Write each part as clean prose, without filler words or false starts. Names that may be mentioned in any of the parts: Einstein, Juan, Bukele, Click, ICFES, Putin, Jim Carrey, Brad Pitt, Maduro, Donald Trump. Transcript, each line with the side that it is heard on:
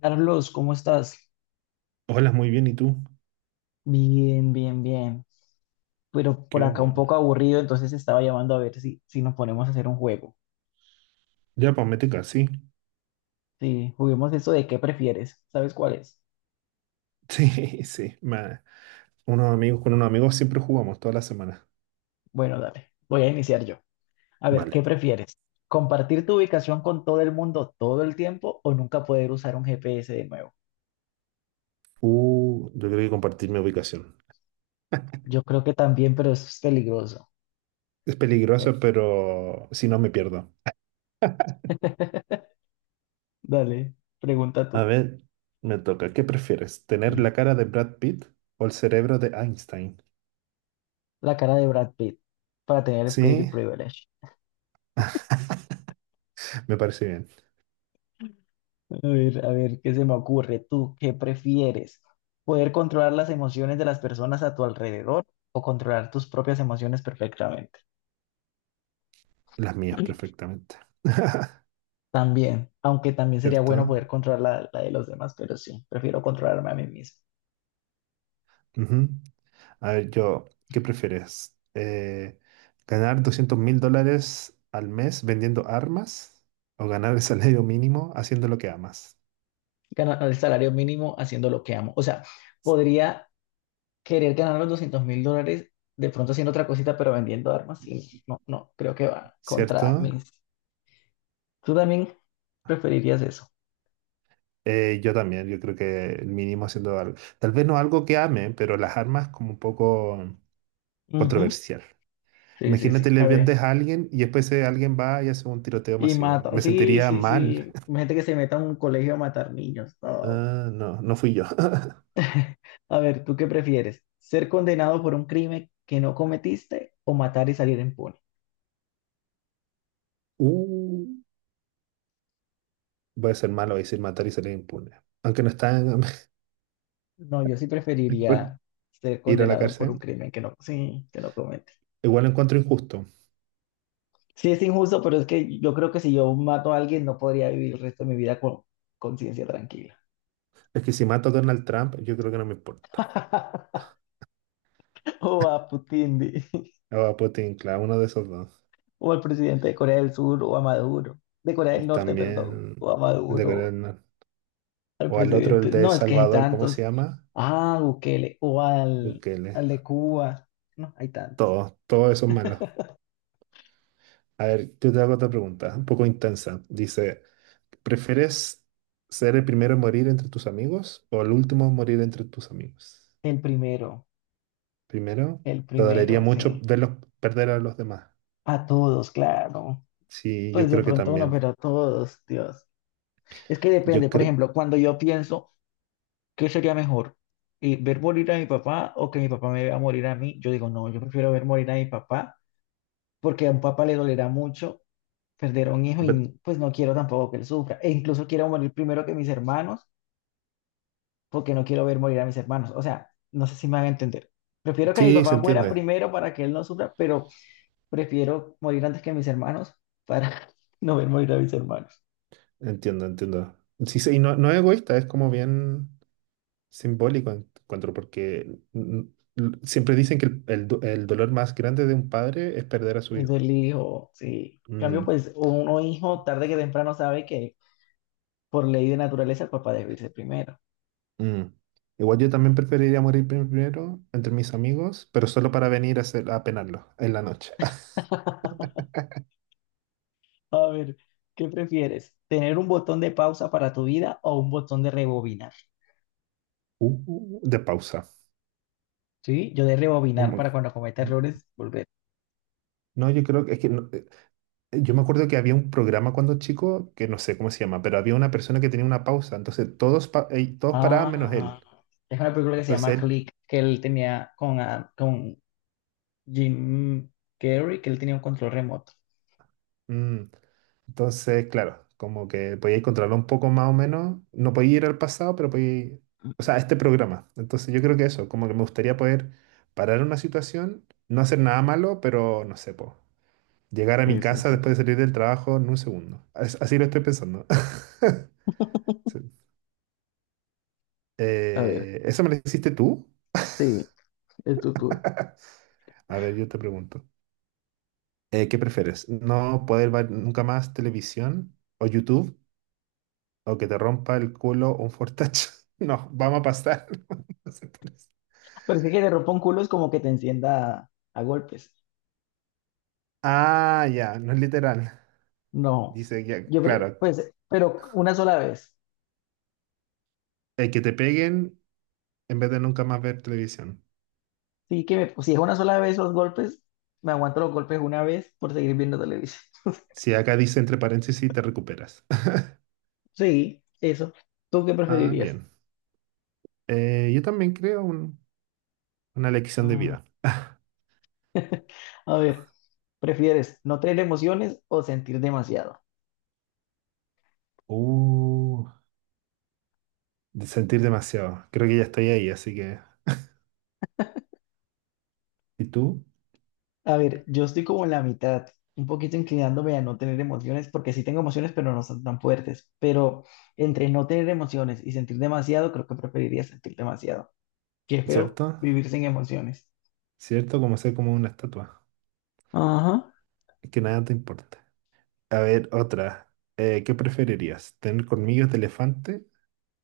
left: Carlos, ¿cómo estás?
right: Hola, muy bien, ¿y tú?
left: Bien, bien, bien. Pero por
right: Qué
left: acá un
right: bueno.
left: poco aburrido, entonces estaba llamando a ver si, nos ponemos a hacer un juego.
right: Ya, pues mete sí.
left: Sí, juguemos eso de qué prefieres. ¿Sabes cuál es?
right: Sí, sí. Unos amigos con unos amigos siempre jugamos toda la semana.
left: Bueno, dale, voy a iniciar yo. A ver, ¿qué
right: Vale.
left: prefieres? ¿Compartir tu ubicación con todo el mundo todo el tiempo o nunca poder usar un GPS de nuevo?
right: Yo creo que compartir mi ubicación.
left: Yo creo que también, pero eso es peligroso.
right: Es peligroso, pero si no me pierdo.
left: Dale, pregunta
right: A
left: tú.
right: ver, me toca. ¿Qué prefieres? ¿Tener
left: Mm.
right: la cara de Brad Pitt o el cerebro de Einstein?
left: La cara de Brad Pitt para tener el Pretty
right: Sí,
left: Privilege.
right: me parece bien.
left: A ver, ¿qué se me ocurre? ¿Tú qué prefieres? ¿Poder controlar las emociones de las personas a tu alrededor o controlar tus propias emociones perfectamente?
right: Las mías perfectamente.
left: También, aunque también sería bueno
right: ¿Cierto?
left: poder controlar la de los demás, pero sí, prefiero controlarme a mí mismo.
right: Ujú. A ver, yo, ¿qué prefieres? ¿Ganar 200.000 dólares al mes vendiendo armas o ganar el salario mínimo haciendo lo que amas?
left: Ganar el salario mínimo haciendo lo que amo. O sea, podría querer ganar los $200,000 de pronto haciendo otra cosita, pero vendiendo armas. Sí, no, no, creo que va contra
right: ¿Cierto?
left: mis... ¿Tú también preferirías eso?
right: Yo también, yo creo que el mínimo haciendo algo, tal vez no algo que ame, pero las armas como un poco
left: Ujú.
right: controversial.
left: Sí, sí,
right: Imagínate,
left: sí.
right: le
left: A ver.
right: vendes a alguien y después alguien va y hace un tiroteo
left: Y
right: masivo.
left: mata,
right: Me
left: sí,
right: sentiría
left: sí,
right: mal.
left: sí. Gente que se meta a un colegio a matar niños. No.
right: Ah, no, no fui yo.
left: A ver, ¿tú qué prefieres? ¿Ser condenado por un crimen que no cometiste o matar y salir impune?
right: Uh, Voy a ser malo, voy a decir matar y salir impune. Aunque no está...
left: No, yo sí preferiría ser
right: Ir a la
left: condenado por un
right: cárcel.
left: crimen que no, sí, que no comete.
right: Igual lo encuentro injusto.
left: Sí, es injusto, pero es que yo creo que si yo mato a alguien no podría vivir el resto de mi vida con conciencia tranquila.
right: Es que si mato a Donald Trump, yo creo que no me importa.
left: O a Putin, di.
right: O a Putin, claro, uno de esos dos.
left: o al presidente de Corea del Sur, o a Maduro, de Corea del
right: Es
left: Norte, perdón,
right: también
left: o a
right: el de Corea
left: Maduro.
right: del Norte.
left: Al
right: O al otro, el
left: presidente.
right: de El
left: No, es que hay
right: Salvador, ¿cómo se
left: tantos.
right: llama?
left: Ah, Bukele, o al,
right: Bukele.
left: al de Cuba. No, hay tantos.
right: Todos, todos esos malos. A ver, yo te hago otra pregunta, un poco intensa. Dice, ¿prefieres ser el primero en morir entre tus amigos o el último en morir entre tus amigos?
left: El primero,
right: Primero,
left: el
right: te dolería
left: primero,
right: mucho
left: sí.
right: verlos perder a los demás.
left: A todos, claro.
right: Sí, yo
left: Pues de
right: creo que
left: pronto uno,
right: también.
left: pero a todos, Dios. Es que depende,
right: Yo
left: por
right: creo...
left: ejemplo, cuando yo pienso, ¿qué sería mejor? ¿Ver morir a mi papá o que mi papá me vea morir a mí? Yo digo, no, yo prefiero ver morir a mi papá, porque a un papá le dolerá mucho perder a un hijo y pues no quiero tampoco que él sufra. E incluso quiero morir primero que mis hermanos porque no quiero ver morir a mis hermanos. O sea, no sé si me van a entender. Prefiero que mi
right: Sí, se
left: papá muera
right: entiende.
left: primero para que él no sufra, pero prefiero morir antes que mis hermanos para no ver morir a mis hermanos.
right: Entiendo, entiendo. Sí, sí, y no, no es egoísta, es como bien simbólico, encuentro, porque siempre dicen que el dolor más grande de un padre es perder a su
left: Es
right: hijo.
left: el hijo, sí. En cambio,
right: Mm,
left: pues uno hijo tarde que temprano sabe que por ley de naturaleza el papá debe irse primero.
right: mm. Igual yo también preferiría morir primero entre mis amigos, pero solo para venir a penarlo en la noche.
left: A ver, ¿qué prefieres? ¿Tener un botón de pausa para tu vida o un botón de rebobinar?
right: De pausa.
left: Sí, yo de rebobinar
right: Como-
left: para cuando cometa errores volver.
right: no, yo creo que es que yo me acuerdo que había un programa cuando chico, que no sé cómo se llama, pero había una persona que tenía una pausa, entonces todos paraban menos
left: Ah,
right: él.
left: es una película que se
right: Entonces
left: llama
right: él,
left: Click, que él tenía con, ah, con Jim Carrey, que él tenía un control remoto.
right: mm, entonces claro, como que podía encontrarlo un poco más o menos, no podía ir al pasado, pero podía ir, o sea, a este programa. Entonces yo creo que eso, como que me gustaría poder parar una situación, no hacer nada malo, pero no sé, llegar a mi
left: Sí, sí,
right: casa
left: sí.
right: después de salir del trabajo en un segundo. Así lo estoy pensando. Sí.
left: A ver,
right: ¿Eso me lo hiciste tú?
left: sí, es tu tour.
right: A ver, yo te pregunto. ¿Qué prefieres? ¿No poder ver nunca más televisión o YouTube o que te rompa el culo un fortach? No, vamos a pasar. No sé por...
left: Parece que te rompa un culo es como que te encienda a golpes.
right: Ah, ya, no es literal.
left: No,
right: Dice, ya,
left: yo,
right: claro,
left: pues, pero una sola vez.
right: que te peguen en vez de nunca más ver televisión.
left: Sí, si es una sola vez los golpes, me aguanto los golpes una vez por seguir viendo televisión.
right: Si acá dice entre paréntesis, te recuperas.
left: Sí, eso. ¿Tú qué
right: Ah,
left: preferirías?
right: bien. Yo también creo una lección de
left: Ah,
right: vida.
left: a ver. ¿Prefieres no tener emociones o sentir demasiado?
right: Uh, de sentir demasiado. Creo que ya estoy ahí, así que... ¿Y tú?
left: A ver, yo estoy como en la mitad, un poquito inclinándome a no tener emociones, porque sí tengo emociones, pero no son tan fuertes. Pero entre no tener emociones y sentir demasiado, creo que preferiría sentir demasiado. Qué feo
right: ¿Cierto?
left: vivir sin emociones.
right: ¿Cierto? Como ser como una estatua.
left: Ajá.
right: Que nada te importa. A ver, otra. ¿Qué preferirías? ¿Tener colmillos de elefante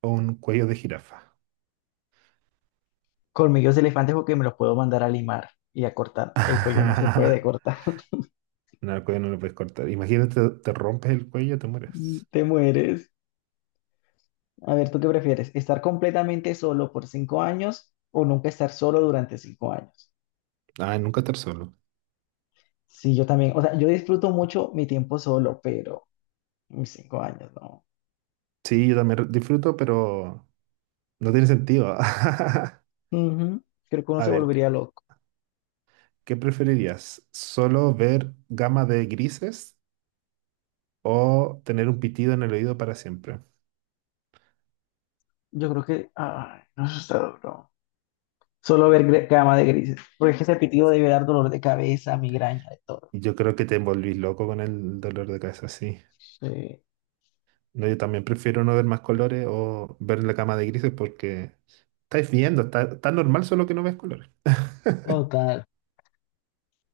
right: o un cuello de jirafa?
left: Colmillos de elefante porque me los puedo mandar a limar y a cortar. El cuello no se puede cortar.
right: No, el cuello no lo puedes cortar. Imagínate, te rompes el cuello, te
left: Mm,
right: mueres.
left: te mueres. A ver, ¿tú qué prefieres? ¿Estar completamente solo por 5 años o nunca estar solo durante 5 años?
right: Ah, nunca estar solo.
left: Sí, yo también. O sea, yo disfruto mucho mi tiempo solo, pero mis 5 años, no.
right: Sí, yo también disfruto, pero no tiene sentido.
left: Ujú. Creo que uno
right: A
left: se
right: ver,
left: volvería loco.
right: ¿qué preferirías? ¿Solo ver gama de grises o tener un pitido en el oído para siempre?
left: Yo creo que, ay, no, eso está duro. Solo ver cama de grises. Porque es que ese pitido debe dar dolor de cabeza, migraña, de todo.
right: Yo creo que te envolvís loco con el dolor de cabeza, sí.
left: Sí,
right: No, yo también prefiero no ver más colores o ver la cama de grises porque estáis viendo, está normal solo que no ves colores.
left: total.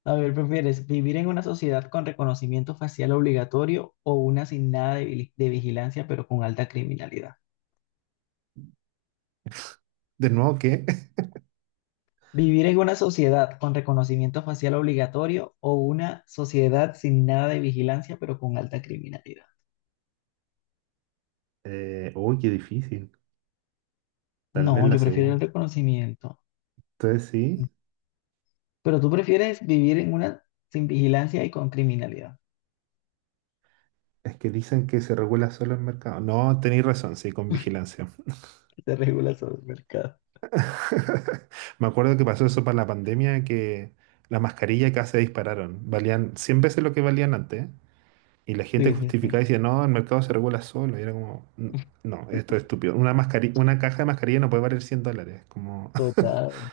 left: A ver, ¿prefieres vivir en una sociedad con reconocimiento facial obligatorio o una sin nada de vigilancia, pero con alta criminalidad?
right: De nuevo, ¿qué?
left: ¿Vivir en una sociedad con reconocimiento facial obligatorio o una sociedad sin nada de vigilancia pero con alta criminalidad?
right: Uy, qué difícil. Tal vez
left: No,
right: la
left: yo prefiero el
right: segunda.
left: reconocimiento.
right: Entonces sí,
left: Pero tú prefieres vivir en una sin vigilancia y con criminalidad.
right: es que dicen que se regula solo el mercado. No, tenéis razón, sí, con vigilancia.
left: Que se regula sobre el mercado.
right: Me acuerdo que pasó eso para la pandemia, que las mascarillas casi se dispararon. Valían 100 veces lo que valían antes. Y la gente
left: Sí, sí,
right: justificaba
left: sí.
right: y decía, no, el mercado se regula solo. Y era como, No, esto es estúpido. Una caja de mascarilla no puede valer 100 dólares". Como,
left: Total.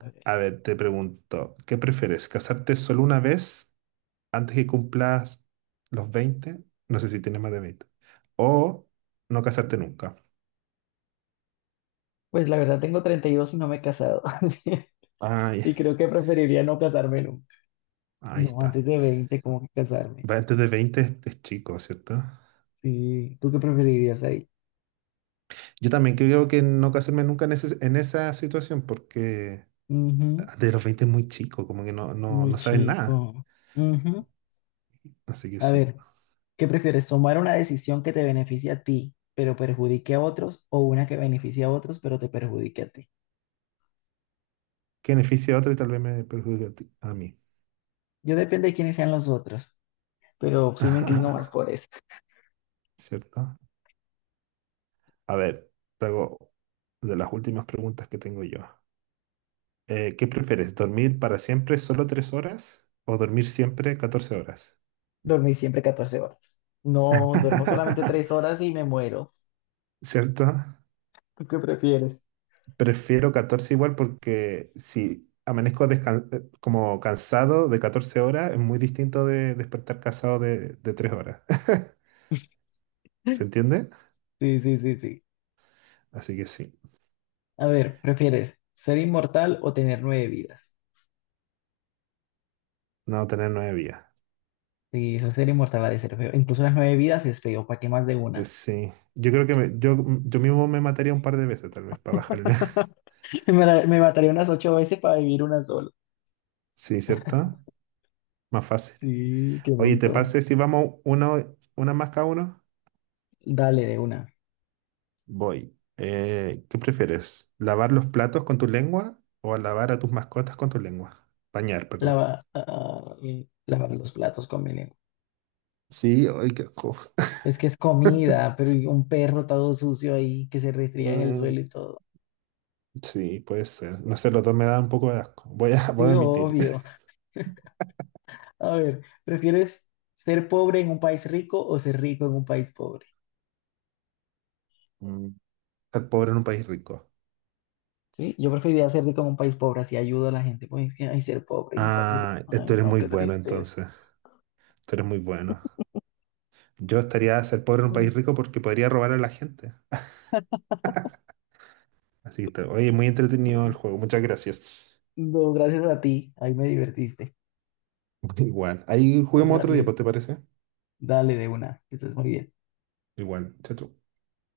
left: Ok.
right: a ver, te pregunto, ¿qué prefieres? ¿Casarte solo una vez antes que cumplas los 20? No sé si tienes más de 20. ¿O no casarte nunca?
left: Pues la verdad tengo 32 y no me he casado.
right: Ay,
left: Y creo que preferiría no casarme nunca.
right: ahí
left: No,
right: está.
left: antes de 20 como que casarme.
right: Va, antes de 20 es chico, ¿cierto?
left: Sí, ¿tú qué preferirías ahí?
right: Yo también creo que no casarme nunca en esa situación porque
left: Ujú,
right: antes de los 20 es muy chico, como que no, no,
left: muy
right: no sabes nada.
left: chico. Ujú.
right: Así que
left: A
right: sí.
left: ver, ¿qué prefieres? ¿Tomar una decisión que te beneficie a ti, pero perjudique a otros, o una que beneficie a otros, pero te perjudique a ti?
right: Que beneficia a otro y tal vez me perjudique a mí.
left: Yo depende de quiénes sean los otros, pero sí me inclino más por eso.
right: ¿Cierto? A ver, te hago de las últimas preguntas que tengo yo. ¿Qué prefieres? ¿Dormir para siempre solo 3 horas o dormir siempre 14 horas?
left: Dormir siempre 14 horas. No, duermo solamente 3 horas y me muero.
right: ¿Cierto?
left: ¿Tú qué prefieres?
right: Prefiero 14 igual porque si amanezco como cansado de 14 horas, es muy distinto de despertar cansado de 3 horas. ¿Se entiende?
left: Sí, sí, sí, sí.
right: Así que sí,
left: A ver, ¿prefieres ser inmortal o tener 9 vidas?
right: no tener nueve vías.
left: Sí, eso ser inmortal ha de ser feo. Incluso las 9 vidas es feo, ¿para qué más de una?
right: Sí, yo creo que yo mismo me mataría un par de veces tal vez para bajarle.
left: Me, me mataría unas 8 veces para vivir una sola.
right: Sí, ¿cierto? Más fácil.
left: Sí, qué
right: Oye, ¿te
left: montón.
right: parece si vamos una más cada uno?
left: Dale de una.
right: Voy. ¿Qué prefieres? ¿Lavar los platos con tu lengua o lavar a tus mascotas con tu lengua? Bañar, perdón.
left: Lava, ah, lavar los platos con veneno.
right: Sí, ay, qué asco.
left: Es que es comida, pero y un perro todo sucio ahí que se restría en el
right: Mm,
left: suelo y todo.
right: sí, puede ser. No sé, los dos me dan un poco de asco. Voy a, voy a
left: Sí,
right: admitir.
left: obvio. A ver, ¿prefieres ser pobre en un país rico o ser rico en un país pobre?
right: Mm, estar pobre en un país rico.
left: Sí, yo preferiría ser rico en un país pobre, así ayudo a la gente. Pues es que, ay, ser pobre en un país rico.
right: Ah, tú
left: Ay,
right: eres
left: no,
right: muy
left: qué
right: bueno
left: tristeza.
right: entonces. Tú eres muy bueno. Yo estaría a ser pobre en un
left: Mm,
right: país rico porque podría robar a la gente. Así que, oye, muy
left: mm.
right: entretenido el
left: Mm.
right: juego. Muchas gracias.
left: No, gracias a ti, ahí me divertiste.
right: Igual. Ahí
left: Bueno,
right: juguemos otro día,
left: dale,
right: pues, ¿te parece?
left: dale de una, que estés muy bien.
right: Igual. Chao, chao.